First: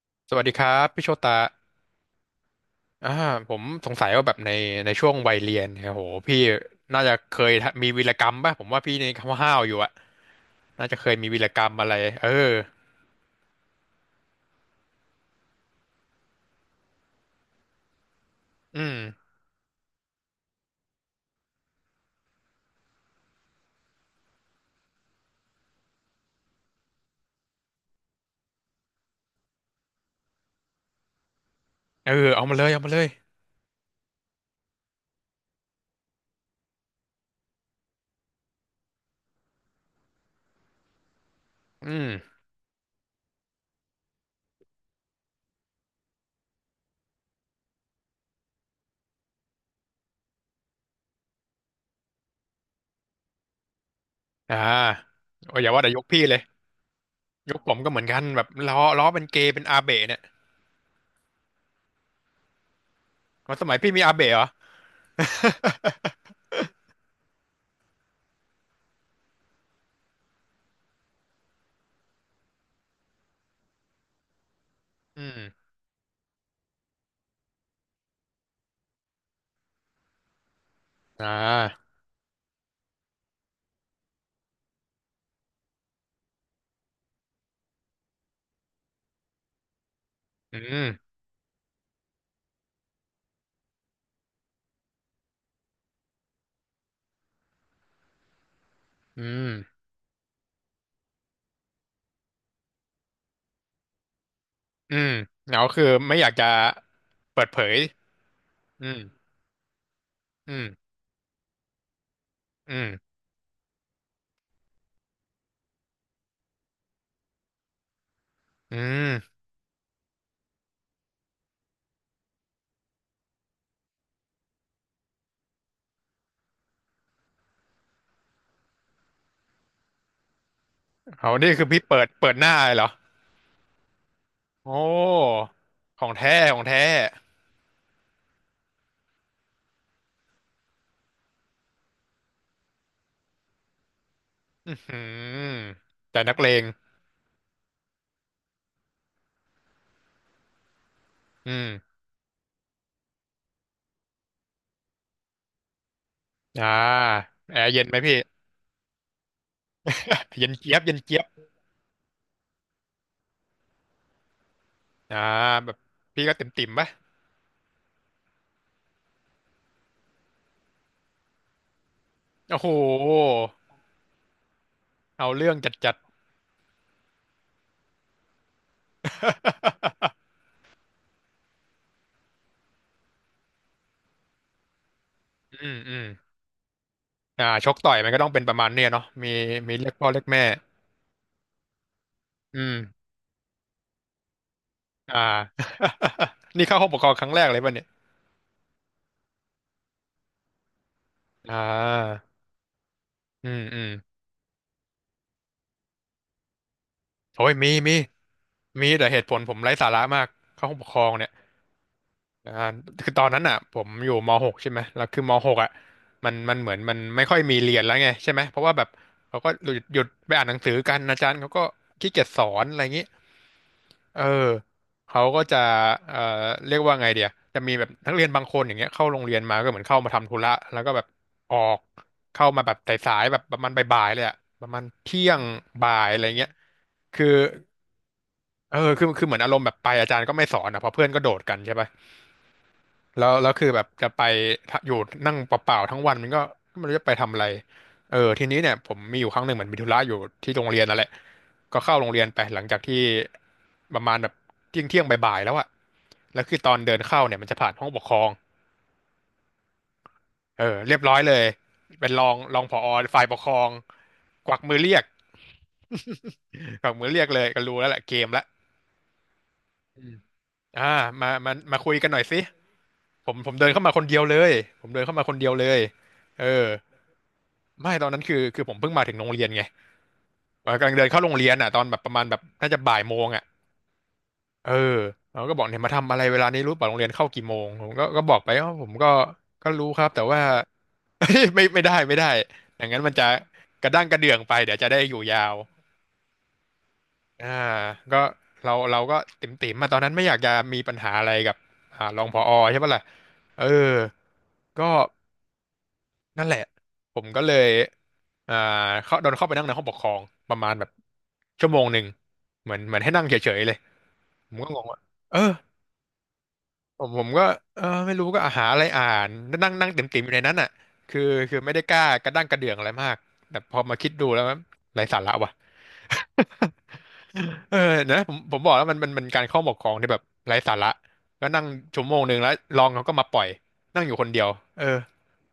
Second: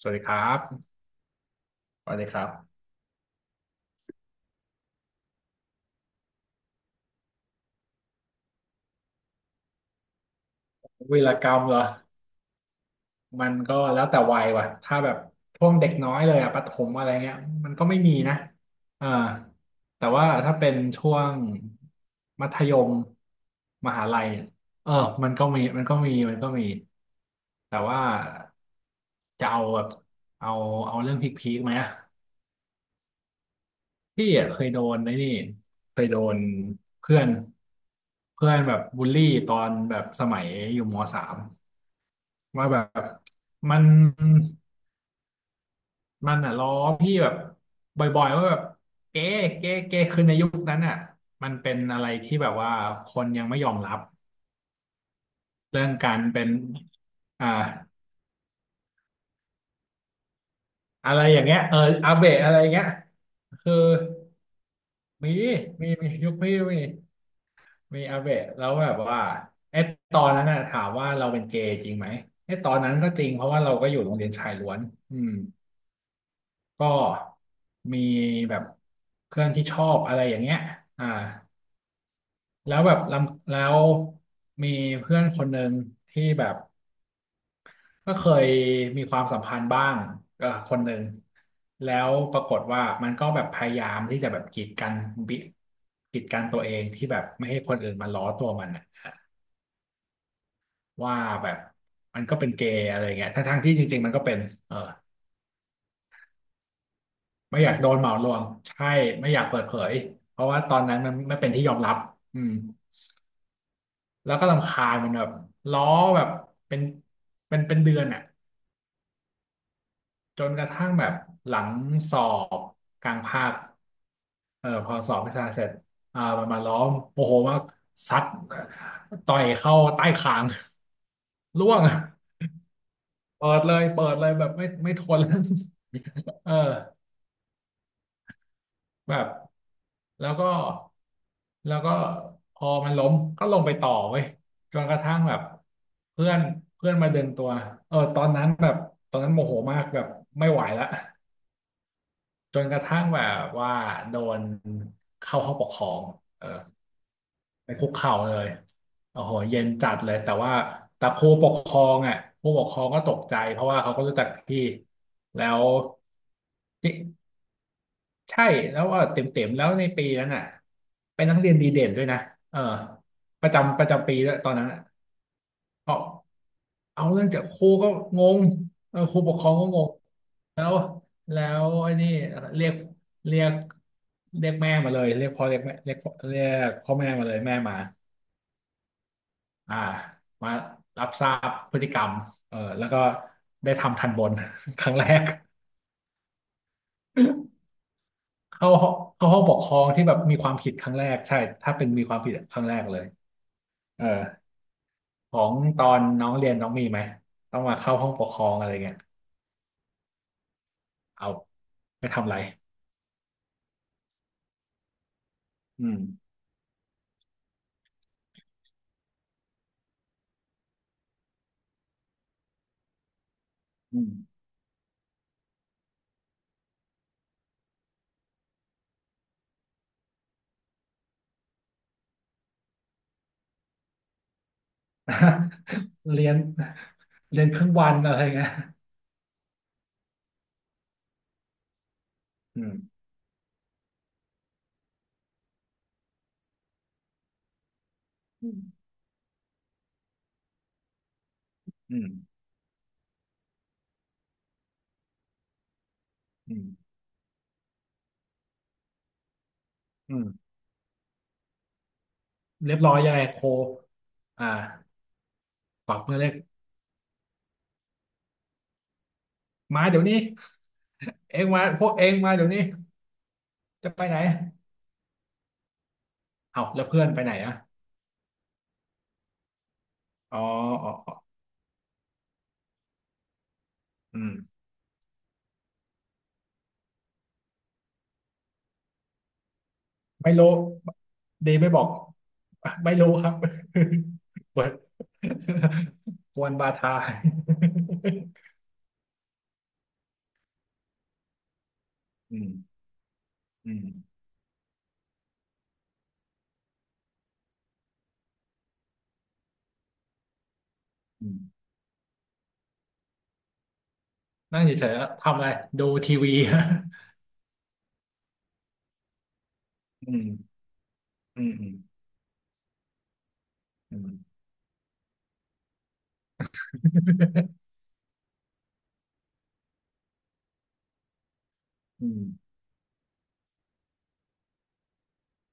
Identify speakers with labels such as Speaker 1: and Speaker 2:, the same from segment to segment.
Speaker 1: สวัสดีค
Speaker 2: ส
Speaker 1: รั
Speaker 2: วัสดี
Speaker 1: บ
Speaker 2: ครับพี่โชตา
Speaker 1: สวัสดีครับ
Speaker 2: อ่าผมสงสัยว่าแบบในช่วงวัยเรียนเนี่ยโหพี่น่าจะเคยมีวีรกรรมป่ะผมว่าพี่ในคำว่าห้าวอยู่อะน่าจะเคย
Speaker 1: วี
Speaker 2: มี
Speaker 1: ร
Speaker 2: วี
Speaker 1: ก
Speaker 2: ร
Speaker 1: ร
Speaker 2: ก
Speaker 1: รม
Speaker 2: รรม
Speaker 1: เหรอ
Speaker 2: อะไรเออ
Speaker 1: มันก็แล้วแต่วัยว่ะถ้าแบบช่วงเด็กน้อยเลยอะประถมอะไรเงี้ยมันก็ไม่มีนะ
Speaker 2: อืม
Speaker 1: อ่าแต่ว่าถ้าเป็นช่วงมัธยมมหาลัยเนี่ยเออมันก็มี แต่ว่าจะเอาแบบเอาเอาเรื่องพีคๆไหมอะ
Speaker 2: เออเอามาเลยเอามาเลย
Speaker 1: พี่อะเคยโดนไอ้นี่เคยโดนเพื่อนเพื่อนแบบบูลลี่ตอนแบบสมัยอยู่มสาม
Speaker 2: อืม
Speaker 1: ว่าแบบมันมันอ่ะล้อพี่แบบบ่อยๆว่าแบบเก๊เก๊เก๊คือในยุคนั้นอ่ะมันเป็นอะไรที่แบบว่าคนยังไม่ยอมรับ
Speaker 2: อ่าโอ้ยอย่าว่า
Speaker 1: เรื่อ
Speaker 2: แต่
Speaker 1: ง
Speaker 2: ยก
Speaker 1: กา
Speaker 2: พี่
Speaker 1: ร
Speaker 2: เลย
Speaker 1: เป็นอ่า
Speaker 2: ยกผมก็เหมือนกันแบบล้อเป็นเกย์เป็นอาเบะเนี่ย
Speaker 1: อะไรอย่างเงี้ยเอออาเบะอะไรอย่างเงี้ย
Speaker 2: มันส
Speaker 1: คือ
Speaker 2: มัยพี่มีอาเบะเหรอ
Speaker 1: มียุคพี่มีมีอาเบะแล้วแบบว่าไอ้ตอนนั้นน่ะถามว่าเราเป็นเกย์จริงไหมไอ้ตอนนั้นก็จริงเพราะว่าเราก็อยู่โรงเรียนชายล้วนอื
Speaker 2: อื
Speaker 1: ม
Speaker 2: ม
Speaker 1: ก็มีแบบเพื่อนที่ชอบอะไรอย่างเงี้ยอ่า
Speaker 2: อ่า
Speaker 1: แล้วแบบแล้วมีเพื่อนคนหนึ่งที่แบบก็เคยมีความสัมพันธ์บ้างกับ
Speaker 2: อื
Speaker 1: คนหนึ่ง
Speaker 2: ม
Speaker 1: แล้วปรากฏว่ามันก็แบบพยายามที่จะแบบกีดกันบิกีดกันตัวเองที่แบบไม่ให้คนอื่นมาล้อตัวมันน่ะ
Speaker 2: อืม
Speaker 1: ว่าแบบมันก็เป็นเกย์อะไรเงี้ยทั้งทงที่จริงๆมันก็เป็นเออ
Speaker 2: อืมแล้วคือไม่อยากจะเปิดเผ
Speaker 1: ไม่อยา
Speaker 2: ย
Speaker 1: กโดนเหมารวม
Speaker 2: อื
Speaker 1: ใช่
Speaker 2: ม
Speaker 1: ไม่อยากเปิดเผยเพราะ
Speaker 2: อื
Speaker 1: ว่า
Speaker 2: ม
Speaker 1: ตอนนั้นมันไม่เป็นที่ยอมรับอืม
Speaker 2: อืม
Speaker 1: แล้วก็รำคาญมันแบบล้อแบบเป็นเป็นเดือนอ่ะ
Speaker 2: อืม
Speaker 1: จนกระทั่งแบบหลังสอบกลางภาคเออพอสอบวิชาเสร็จอ่ามันมาล้อมโมโหมากซัดต่อยเข้าใต้คาง
Speaker 2: เอานี่ คือ
Speaker 1: ร่ว
Speaker 2: พี่
Speaker 1: ง
Speaker 2: เปิดหน้าเลยเหรอ
Speaker 1: เปิดเลยเปิดเลยแบบไม่
Speaker 2: โอ้
Speaker 1: ไม่ทนแล้ว
Speaker 2: ของแท้
Speaker 1: เออ
Speaker 2: ของแท้
Speaker 1: แบบแล้วก็แล้วก็พอมันล้มก็ลงไปต่อเว้ย
Speaker 2: อื
Speaker 1: จ
Speaker 2: อ
Speaker 1: นกระ
Speaker 2: หื
Speaker 1: ทั่งแบบ
Speaker 2: อแต่
Speaker 1: เพื่อ
Speaker 2: นัก
Speaker 1: น
Speaker 2: เลง
Speaker 1: เพื่อนมาดึงตัวเออตอนนั้นแบบตอนนั้นโมโหมากแบบไม่ไหวละ
Speaker 2: อืม
Speaker 1: จนกระทั่งแบบว่าโดนเข้าห้องปกครองเออ
Speaker 2: อ่าแอ
Speaker 1: ไป
Speaker 2: ร์เย็น
Speaker 1: คุก
Speaker 2: ไหม
Speaker 1: เข่า
Speaker 2: พี่
Speaker 1: เลยโอ้โหเย็นจัดเลยแต่
Speaker 2: เย็น
Speaker 1: ว่า
Speaker 2: เจี๊ยบเย็น
Speaker 1: แต่
Speaker 2: เจี๊
Speaker 1: ค
Speaker 2: ยบ
Speaker 1: รูปกครองอ่ะครูปกครองก็ตกใจเพราะว่าเขาก็รู้จักพี่
Speaker 2: อ่า
Speaker 1: แล้ว
Speaker 2: แบบพี่ก็เติ่มติ่มปะ
Speaker 1: ใช่แล้วก็เต็มเต็มแล้วในปีนั้นอ่ะเป็นนักเรียนดีเด่นด้วยนะเอ
Speaker 2: โอ้
Speaker 1: อ
Speaker 2: โห
Speaker 1: ประจำประจำปีแล้วตอนนั้นอ่ะ
Speaker 2: เอาเรื่องจัดจัด
Speaker 1: เอาเอาเรื่องจากครูก็งงเออครูปกครองก็งง แล้วไอ้นี่เรียกเรียกเรียกแม่มาเลยเรียกพ่อ
Speaker 2: อื
Speaker 1: เรียกแม่
Speaker 2: ม
Speaker 1: เรี
Speaker 2: อื
Speaker 1: ยก
Speaker 2: ม
Speaker 1: พ่อเรียกพ่อแม่มาเลยแม่
Speaker 2: ช
Speaker 1: มา
Speaker 2: กต่อยมันก็ต้องเป็นประมาณเนี้ยเนาะมี
Speaker 1: อ่า
Speaker 2: เรียกพ่อเรียกแม่
Speaker 1: มารับทราบพฤติกรรมเออ
Speaker 2: อื
Speaker 1: แล้วก็
Speaker 2: ม
Speaker 1: ได้ทำทันบน ครั้งแร
Speaker 2: อ่า
Speaker 1: ก
Speaker 2: นี่เข้าห้องปกครองครั้งแรกเลยป่ะเนี่ย
Speaker 1: เข้าห้องปกครองที่แบบมีความผิดครั้งแรกใช่
Speaker 2: อ่
Speaker 1: ถ้าเป็นมีความ
Speaker 2: า
Speaker 1: ผิดครั้งแรกเลย
Speaker 2: อืมอืม
Speaker 1: เออของตอนน้องเรียนน้องมีไหม
Speaker 2: โอ้ย
Speaker 1: ต้อง
Speaker 2: มี
Speaker 1: มา
Speaker 2: มี
Speaker 1: เข้าห้องปกครองอะไร
Speaker 2: มี
Speaker 1: เงี้ย
Speaker 2: แต่เหตุผลผมไร้สาระมากเข้าห้องปกครองเนี่
Speaker 1: เอา
Speaker 2: ย
Speaker 1: ไปทำอะไร
Speaker 2: อ่าคือตอนนั้นอ่ะผมอยู่ม .6 ใช่ไหมแล้วคือม .6 อ่ะ
Speaker 1: อืม
Speaker 2: มันเหมือนมันไม่ค่อยมีเรียนแล้วไงใช่ไหมเพราะว่าแบบเขาก็หยุดไปอ่านหนังสือกันอาจารย์เขาก็ขี้เกียจสอนอะไรอย่างนี้
Speaker 1: อืม
Speaker 2: เออเขาก็จะเอ่อเรียกว่าไงเดียจะมีแบบนักเรียนบางคนอย่างเงี้ยเข้าโรงเรียนมาก็เหมือนเข้ามาทำธุระแล้วก็แบบออกเข้ามาแบบสายๆแบบประมาณบ่ายๆเลยอ่ะประมาณเที่ยงบ่า ยอะไร
Speaker 1: เรียน
Speaker 2: เงี้ยคือ
Speaker 1: เรียนครึ่งวันอะไรเงี้ย
Speaker 2: เออคือเหมือนอารมณ์แบบไปอาจารย์ก็ไม่สอนนะเพราะเพื่อนก็โดดกันใช่ปะ
Speaker 1: อืม
Speaker 2: แล้วคือแบบจะไปอยู่นั่งเปล่าๆทั้งวันมันก็ไม่รู้จะไปทำอะไรเออที
Speaker 1: อื
Speaker 2: นี้เนี่ย
Speaker 1: ม
Speaker 2: ผมมีอยู่ครั้งหนึ่งเหมือนมีธุระอยู่ที่โรงเรียนนั่นแหละก็เข้า
Speaker 1: อื
Speaker 2: โรงเรียน
Speaker 1: ม
Speaker 2: ไปหลังจากที่ประมาณแบบเที่ยงบ่ายๆแล้วอะแล้ว
Speaker 1: อื
Speaker 2: คือ
Speaker 1: ม
Speaker 2: ตอนเดินเข้าเนี่ยมันจะผ่านห้องปกครอง
Speaker 1: อืม
Speaker 2: เออเรียบร้อยเลยเป็นรองผ
Speaker 1: เรียบ
Speaker 2: อ
Speaker 1: ร้อยยังไง
Speaker 2: ฝ่ายป
Speaker 1: โค
Speaker 2: กครอง
Speaker 1: อ่
Speaker 2: กวักมือเรี
Speaker 1: า
Speaker 2: ยก
Speaker 1: ปรับมือเรียก
Speaker 2: กวักมือเรียกเลยก็รู้แล้วแหละเกมละ
Speaker 1: มาเดี๋ยวนี้
Speaker 2: อ่ามา
Speaker 1: เองมา
Speaker 2: มา
Speaker 1: พว
Speaker 2: คุ
Speaker 1: ก
Speaker 2: ย
Speaker 1: เอ
Speaker 2: กันห
Speaker 1: ง
Speaker 2: น่อย
Speaker 1: มา
Speaker 2: สิ
Speaker 1: เดี๋ยวนี้
Speaker 2: ผมเดินเข้า
Speaker 1: จะ
Speaker 2: มาค
Speaker 1: ไป
Speaker 2: น
Speaker 1: ไห
Speaker 2: เดี
Speaker 1: น
Speaker 2: ยวเลยผมเดินเข้ามาคนเดียวเลยเอ
Speaker 1: เอา
Speaker 2: อ
Speaker 1: แล้วเพื่อนไปไหนอะ
Speaker 2: ไม่ตอนนั้นคือผมเพิ่งมาถึงโรงเรียนไง
Speaker 1: อ๋อ
Speaker 2: กำ
Speaker 1: อ๋อ
Speaker 2: ลังเดิน
Speaker 1: อ๋อ
Speaker 2: เข้าโรงเรียนอ่ะตอนแบบประมาณแบบน่าจะบ่ายโมงอ่ะ
Speaker 1: อืม
Speaker 2: เออเราก็บอกเนี่ยมาทำอะไรเวลานี้รู้ป่ะโรงเรียนเข้ากี่โมงผมก็บอกไปว่าผมก็ก็รู้ครับแต่
Speaker 1: ไม่
Speaker 2: ว่า
Speaker 1: รู้เด ย์
Speaker 2: ไม่
Speaker 1: ไม่บอก
Speaker 2: ไม่ได้อย่าง
Speaker 1: ไม่
Speaker 2: นั้น
Speaker 1: รู้
Speaker 2: มันจะ
Speaker 1: ครับ
Speaker 2: กระด้างกระเดื่องไป
Speaker 1: เปิ
Speaker 2: เดี๋
Speaker 1: ด
Speaker 2: ยวจะได้อยู่ยาว
Speaker 1: กวนบาทา
Speaker 2: อ่าก็เราก็ติ่มติ่มมาตอนนั้นไม่อยากจะมีปัญหาอะไรกับรอง ผ
Speaker 1: อืม
Speaker 2: อใช่ปะล่ะเอ
Speaker 1: อื
Speaker 2: อ
Speaker 1: ม
Speaker 2: ก็ นั่นแหละผมก็เลยอ่าเขาโดนเข้าไปนั่งในห้องปกครองประมาณแบบ
Speaker 1: อืม
Speaker 2: ชั่วโมงหนึ่งเหมือนเหมือนให้นั่งเฉยๆเลยผม
Speaker 1: นั่ง
Speaker 2: ก็ง
Speaker 1: เฉ
Speaker 2: ง
Speaker 1: ยๆ
Speaker 2: ว่า
Speaker 1: แล้ว
Speaker 2: เอ
Speaker 1: ทำ
Speaker 2: อ
Speaker 1: อะไรดูทีวี
Speaker 2: ผมก็เออไม่รู้ก็หาอะไรอ่านนั่งนั่ง
Speaker 1: อื
Speaker 2: เต็มๆอ
Speaker 1: ม
Speaker 2: ยู่ในนั้นอ่ะคือ
Speaker 1: อืม
Speaker 2: คือ
Speaker 1: อื
Speaker 2: ไม่
Speaker 1: ม
Speaker 2: ได้กล้ากระด้างกระเดื่องอะไรมากแต่พอมา
Speaker 1: อื
Speaker 2: คิดดู
Speaker 1: ม
Speaker 2: แล้วมันไร้สาระว่ะ เออนะผมบอกแล้วมันการเข้าปกครองที่แบบไร้สาระก็นั่งชั่ว
Speaker 1: อื
Speaker 2: โมง
Speaker 1: ม
Speaker 2: หนึ่งแล้วรองเขาก็มาปล่อยนั่งอยู่คนเดียวเออ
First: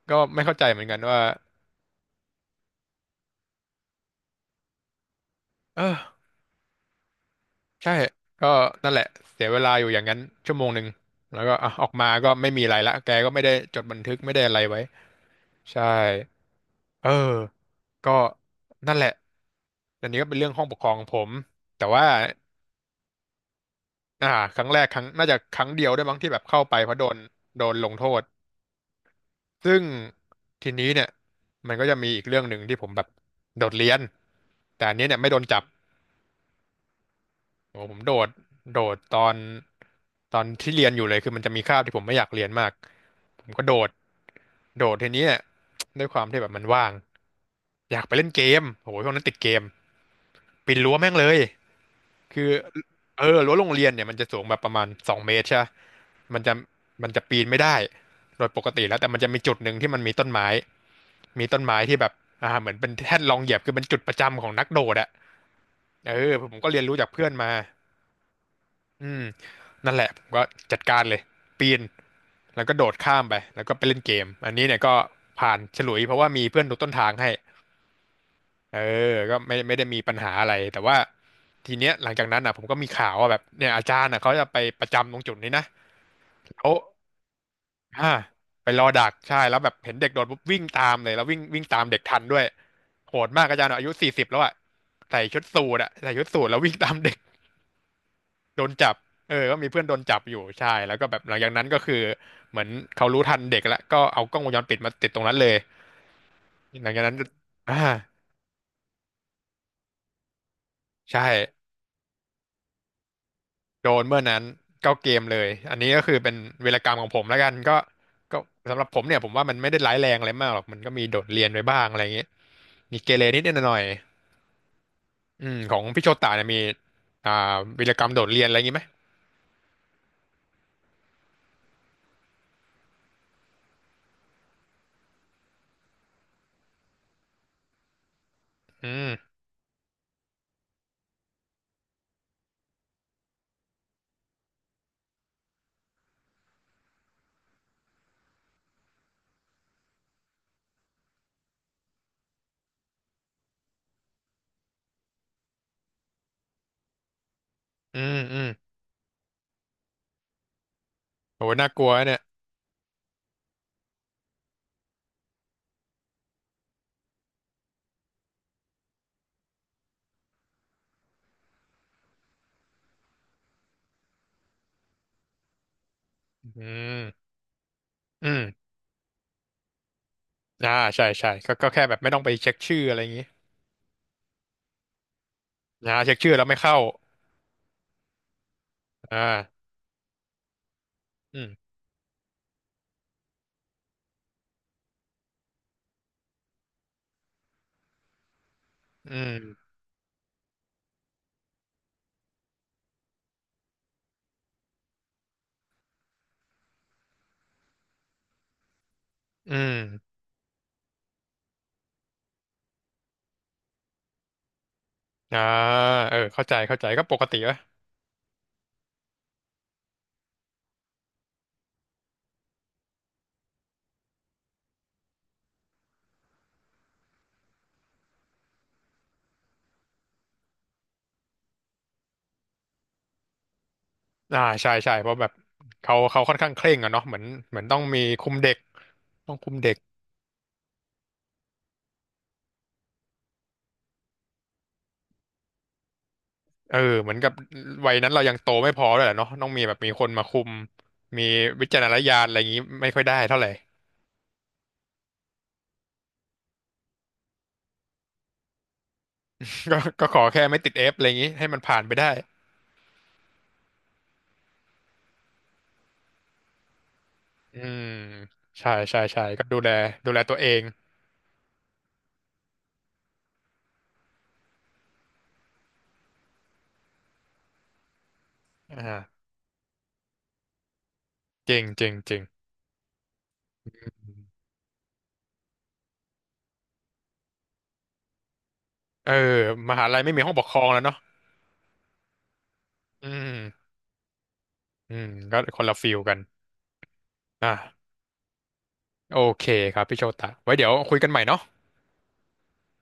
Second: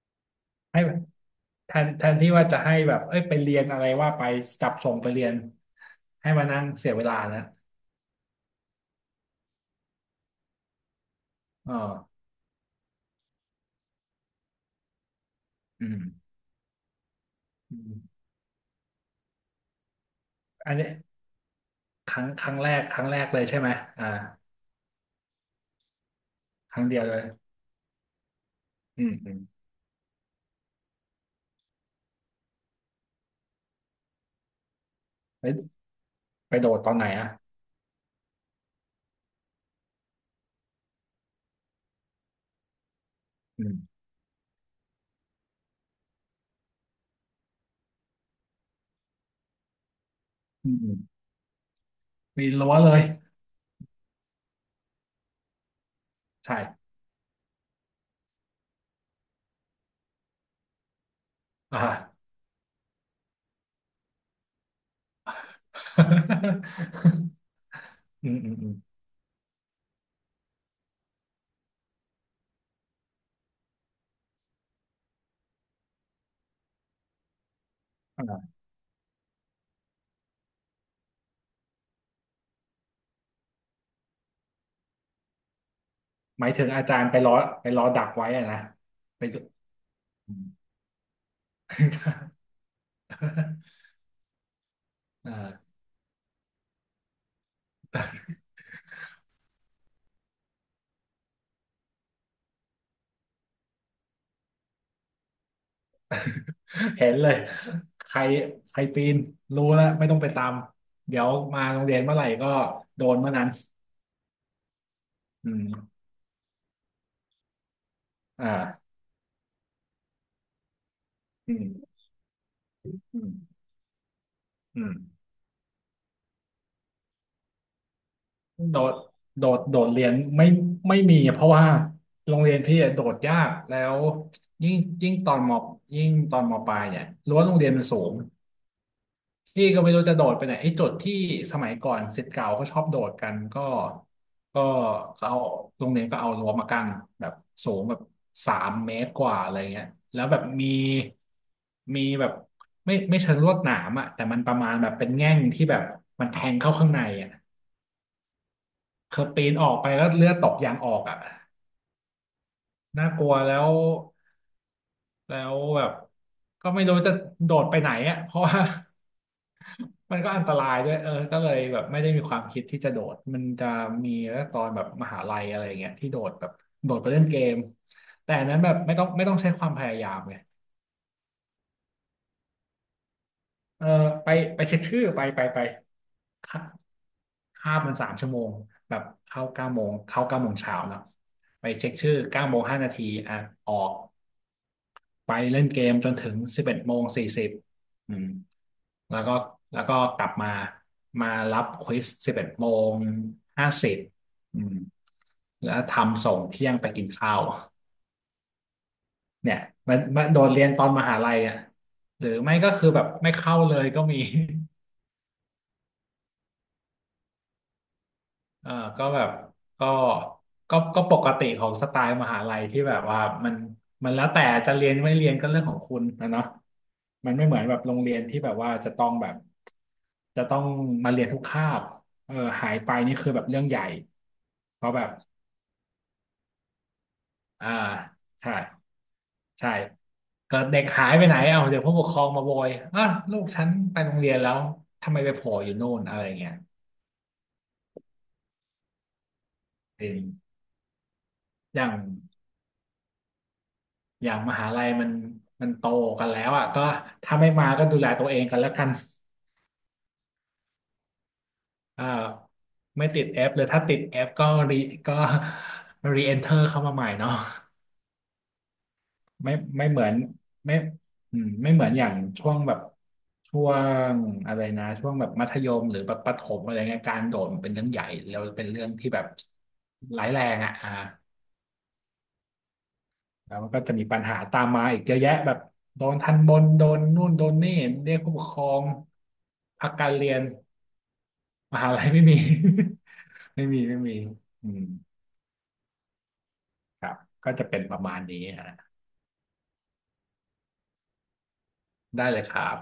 Speaker 2: ก็ไม่เข้าใจเห
Speaker 1: ให้
Speaker 2: มือน
Speaker 1: แบ
Speaker 2: กั
Speaker 1: บ
Speaker 2: นว่า
Speaker 1: แทนที่ว่าจะให้แบบเอ้ยไปเรียนอะไรว่าไปจับส่งไปเรียน
Speaker 2: เออ
Speaker 1: ให้มานั่งเสียเวลานะ
Speaker 2: ใช่ ก็นั่นแหละเสียเวลาอยู่อย่างนั้นชั่วโมงหนึ่งแล้วก็อ่ะ
Speaker 1: อ๋อ
Speaker 2: ออกมาก็ไม่มีอะไรละแกก็ไม่ได้จดบันทึกไม่ได้อะไรไว้ใช่
Speaker 1: อืม
Speaker 2: เออ
Speaker 1: อื
Speaker 2: ก็
Speaker 1: ม
Speaker 2: นั่นแหละอันนี้ก็เป็นเรื่องห้อง
Speaker 1: อั
Speaker 2: ป
Speaker 1: น
Speaker 2: กค
Speaker 1: นี้
Speaker 2: รองของผมแต่ว่า
Speaker 1: ครั้งแรกเลยใช่ไหมอ่า
Speaker 2: อ่าครั้งแรกครั้งน่าจะครั้งเดียวด้วยมั้งที่แบบเข้าไป
Speaker 1: ครั้ง
Speaker 2: เพ
Speaker 1: เดี
Speaker 2: ราะ
Speaker 1: ย
Speaker 2: โด
Speaker 1: วเล
Speaker 2: น
Speaker 1: ย
Speaker 2: โดนลงโทษ
Speaker 1: อืมอืม
Speaker 2: ซึ่งทีนี้เนี่ยมันก็จะมีอีกเรื่องหนึ่งที่ผมแบบโดดเรียนแต่อันนี้เนี่ยไม่โดนจับ
Speaker 1: ไปโดดตอนไหนอ่ะ
Speaker 2: โอ้ผมโดดโดดตอนที่เรียนอยู่เลยคือมันจะมีคาบที่ผมไม่อยากเรียนมากผมก็
Speaker 1: อื
Speaker 2: โด
Speaker 1: ม
Speaker 2: ดโดดทีนี้เนี่ยด้วยความที่แบบมันว่างอยากไปเล่นเกมโหช่วงนั้นติดเกม
Speaker 1: อื
Speaker 2: ปี
Speaker 1: ม
Speaker 2: น
Speaker 1: อื
Speaker 2: รั้ว
Speaker 1: ม
Speaker 2: แม่งเลยคื
Speaker 1: ปี
Speaker 2: อ
Speaker 1: นรั้วเลย
Speaker 2: เออรั้วโรงเรียนเนี่ยมันจะสูงแบบประมาณ2 เมตรใช่ปะมันจะ
Speaker 1: ใช่
Speaker 2: มันจะปีนไม่ได้โดยปกติแล้วแต่มันจะมีจุดหนึ่งที่มันมีต้นไม้มีต้นไม้
Speaker 1: อ่า
Speaker 2: ที่แบบเหมือนเป็นแท่นรองเหยียบคือเป็นจุดประจำของนักโดดอะเออผมก็เรียนรู้จากเพื่อนมา
Speaker 1: อืมอืมอืม
Speaker 2: อืมนั่นแหละผมก็จัดการเลยปีนแล้วก็โดดข้ามไปแล้วก็ไปเล่นเกมอันนี้เนี่ยก็ผ่านฉลุยเพราะว่ามีเพื่อนดูต้นทางให้
Speaker 1: อ่า
Speaker 2: เออก็ไม่ได้มีปัญหาอะไรแต่ว่าทีเนี้ยหลังจากนั้นอ่ะผมก็มีข่าวว่าแบบเนี่ยอาจารย์อ่ะเขาจะไปประจำตรงจุดนี้นะ
Speaker 1: หมาย
Speaker 2: แล้
Speaker 1: ถึง
Speaker 2: ว
Speaker 1: อาจารย์ไปล้อดัก
Speaker 2: อ่า
Speaker 1: ไว้อะนะ
Speaker 2: ไปรอดัก
Speaker 1: ไปดู
Speaker 2: ใช่แล้วแบบเห็นเด็กโดด
Speaker 1: อื
Speaker 2: ปุ๊บ
Speaker 1: ม
Speaker 2: วิ่งตามเลยแล้ววิ่งวิ่งตามเด็กทันด้วยโหดมากอาจารย์อะ อายุ40แล้วอ่ะใส่ชุดสู
Speaker 1: อ่า
Speaker 2: ทอ่ะใส่ชุดสูทแล้ววิ่งตามเด็ก โดนจับ เออก็มีเพื่อนโดนจับอยู่ใช่แล้วก็แบบหลังจากนั้นก็คือเหมือนเขารู้ทันเด็กแล้วก็เอากล้องวงจรปิดมาติดตรงนั้นเลยหลังจาก
Speaker 1: เห็
Speaker 2: นั้
Speaker 1: น
Speaker 2: น
Speaker 1: เลย
Speaker 2: อ่า
Speaker 1: ใครใครปีนรู้แล้วไม่ต้องไปตาม เดี๋
Speaker 2: ใช่
Speaker 1: ยวมาโรงเรียนเมื่อไหร่ก็โดนเมื่อนั้น
Speaker 2: โดนเมื่อนั้นก็เกมเลย
Speaker 1: อืม
Speaker 2: อันนี้ก็คือเป็นเวีรกรรมของผมแล้วกันก็สำหรับ
Speaker 1: อ่า
Speaker 2: ผมเนี่ยผมว่ามันไม่ได้ร้ายแรงอะไรมากหรอก มันก็มีโดดเรียน
Speaker 1: อื
Speaker 2: ไปบ้างอะ
Speaker 1: ม
Speaker 2: ไรอย่างเงี้ยมีเก
Speaker 1: อื
Speaker 2: เร
Speaker 1: ม
Speaker 2: นิดนหน่อย
Speaker 1: อืม
Speaker 2: ๆอืมของพี่โชตาเนี่ยมีอ่าวีรกรรมโดดเรียนอะไรอย่างงี้
Speaker 1: โด
Speaker 2: ไหม
Speaker 1: ดโดดเรียนไม่มีเพราะว่าโรงเรียนพี่อะโดดยากแล้วยิ่งยิ่งตอนมปลายเนี่ยรั้วโรงเรียนมันสูง
Speaker 2: อืม
Speaker 1: พี่ก็ไม่รู้จะโดดไปไหนไอ้โจุดที่สมัยก่อนศิษย์เก่าก็ชอบโดดกันก็ก็เขาเอาโรงเรียนก็เอารั้วมากั้นแบบสูงแบบสามเมตรกว่าอะไรเงี้ยแล้วแบบมีมีแบบไม่เชิงลวดหนามอะแต่มันประมาณแบบเป็นแง่งที่แบบมันแทงเข้าข้างในอะ
Speaker 2: อืมอืม
Speaker 1: คือปีนออกไปแล้วเลือดตกยางออกอ่ะ
Speaker 2: โหน่ากลัวเนี่ย
Speaker 1: น่ากลัวแล้วแล้วแบบก็ไม่รู้จะโดดไปไหนอ่ะเพราะว่า มันก็อันตรายด้วยเออก็เลยแบบไม่ได้มีความคิดที่จะโดดมันจะมีแล้วตอนแบบมหาลัยอะไรอย่างเงี้ยที่โดดแบบ
Speaker 2: อื
Speaker 1: โดดไปเล่น
Speaker 2: ม
Speaker 1: เกม
Speaker 2: อื
Speaker 1: แต่
Speaker 2: ม
Speaker 1: อันนั้นแบบไม่ต้องใช้ความพยายามไง
Speaker 2: อ่าใช่ใช่ก็แค่แบบไม่ต้องไปเช็คชื่ออะไรอย่างงี้
Speaker 1: เออไปไปเช็คชื่อไป
Speaker 2: นะเช็คชื่อแล้วไม่
Speaker 1: ค่ะ
Speaker 2: เข้า
Speaker 1: คาบมัน3 ชั่วโมงแบบเข้า
Speaker 2: อ่า
Speaker 1: เก้าโมงเข้า9 โมงเช้าเนาะ
Speaker 2: อืม
Speaker 1: ไปเช็คชื่อ9:05อ่ะออก ไปเล่นเกมจนถึง11:40อืม
Speaker 2: อื
Speaker 1: แล้วก็
Speaker 2: ม
Speaker 1: แล้วก็กลับมารับควิส11:50อืมแล้วทำส่งเที่ยงไปกินข้าว
Speaker 2: อื
Speaker 1: เนี่ย
Speaker 2: ม
Speaker 1: มันโดนเรียนตอนมหาลัยอ่ะหรือไม่ก็คือแบบไม่เข้าเลยก็มี
Speaker 2: อ่าเออเข้าใจก็ปกติวะ
Speaker 1: เออก็แบบก็ก็ปกติของสไตล์มหาลัยที่แบบว่ามันมันแล้วแต่จะเรียนไม่เรียนก็เรื่องของคุณนะเนาะมันไม่เหมือนแบบโรงเรียนที่แบบว่าจะต้องมาเรียนทุกคาบเออหายไปนี่คือแบบเรื่องใหญ่
Speaker 2: อ่าใช่
Speaker 1: เพ
Speaker 2: ใช่
Speaker 1: ราะแบ
Speaker 2: เพ
Speaker 1: บ
Speaker 2: ราะแบบเขาค่อนข้างเคร่งอะเนาะเหมือน
Speaker 1: อ่า
Speaker 2: ต้องมีคุมเด็
Speaker 1: ใช่
Speaker 2: กต้องคุม
Speaker 1: ใช่
Speaker 2: เด็ก
Speaker 1: ก็เด็กหายไปไหนเอาเดี๋ยวผู้ปกครองมาโวยอ่ะลูกฉันไปโรงเรียนแล้วทำไมไปโผล่อยู่โน่นอะไรเงี้ย
Speaker 2: เออเหมือนกับวัยนั้นเรายังโตไม่พอเลยแหละเนาะต้องมีแบบมีค
Speaker 1: เอ
Speaker 2: นมาคุ
Speaker 1: อ
Speaker 2: มมีวิ
Speaker 1: อ
Speaker 2: จาร
Speaker 1: ย่า
Speaker 2: ณ
Speaker 1: ง
Speaker 2: ญาณอะไรอย่างงี้ไม่ค่อยได้เท่าไหร่
Speaker 1: อย่างมหาลัยมันโตกันแล้วอ่ะก็ถ้าไม่มาก็ดูแลตัวเองกันแล้วกัน
Speaker 2: ก็ขอแค่ไม่ติดเอฟอะไรอย่างงี้ให้มันผ่านไป
Speaker 1: เอ่อ
Speaker 2: ได้
Speaker 1: ไม่ติดแอปเลยถ้าติดแอปก็ก็ รีเอนเทอร์เข้ามาใหม่เนาะ
Speaker 2: อืมใช่ใช่ใช่ก็
Speaker 1: ไม่
Speaker 2: ดูแล
Speaker 1: ไม่เหมือ
Speaker 2: ดู
Speaker 1: น
Speaker 2: แลตัวเอง
Speaker 1: ไม่อืมไม่เหมือนอย่างช่วงแบบช่วงอะไรนะช่วงแบบมัธยมหรือแบบประถมอะไรเงี้ยการโดดมันเป็นเรื่องใหญ่แล้วเป็นเรื่องที่
Speaker 2: อ่า
Speaker 1: แบบร้ายแรงอ่ะอ่า
Speaker 2: เจริงเจริงเจริง
Speaker 1: แล้วมันก็จะมีปัญหาตามมาอีกเยอะแยะแบบโดนทันบนโดนนู่นโดนนี่เรียกผู้ปกครอง
Speaker 2: เออมหา
Speaker 1: พัก
Speaker 2: ลัย
Speaker 1: กา
Speaker 2: ไม่
Speaker 1: ร
Speaker 2: มี
Speaker 1: เรี
Speaker 2: ห้อง
Speaker 1: ย
Speaker 2: ป
Speaker 1: น
Speaker 2: กครองแล้วเนาะ
Speaker 1: มหาลัยไม่มี
Speaker 2: อื
Speaker 1: ไม่
Speaker 2: ม
Speaker 1: มีไม่มีอืม
Speaker 2: อืมก็คนละฟิลกัน
Speaker 1: ครับ
Speaker 2: อ่ะ
Speaker 1: ก็จะเป็นประมาณนี้ฮะ
Speaker 2: โอเคครับพี่โชตะไว้เดี๋ยวคุยกันใหม่เนาะ
Speaker 1: ได้เลยครับ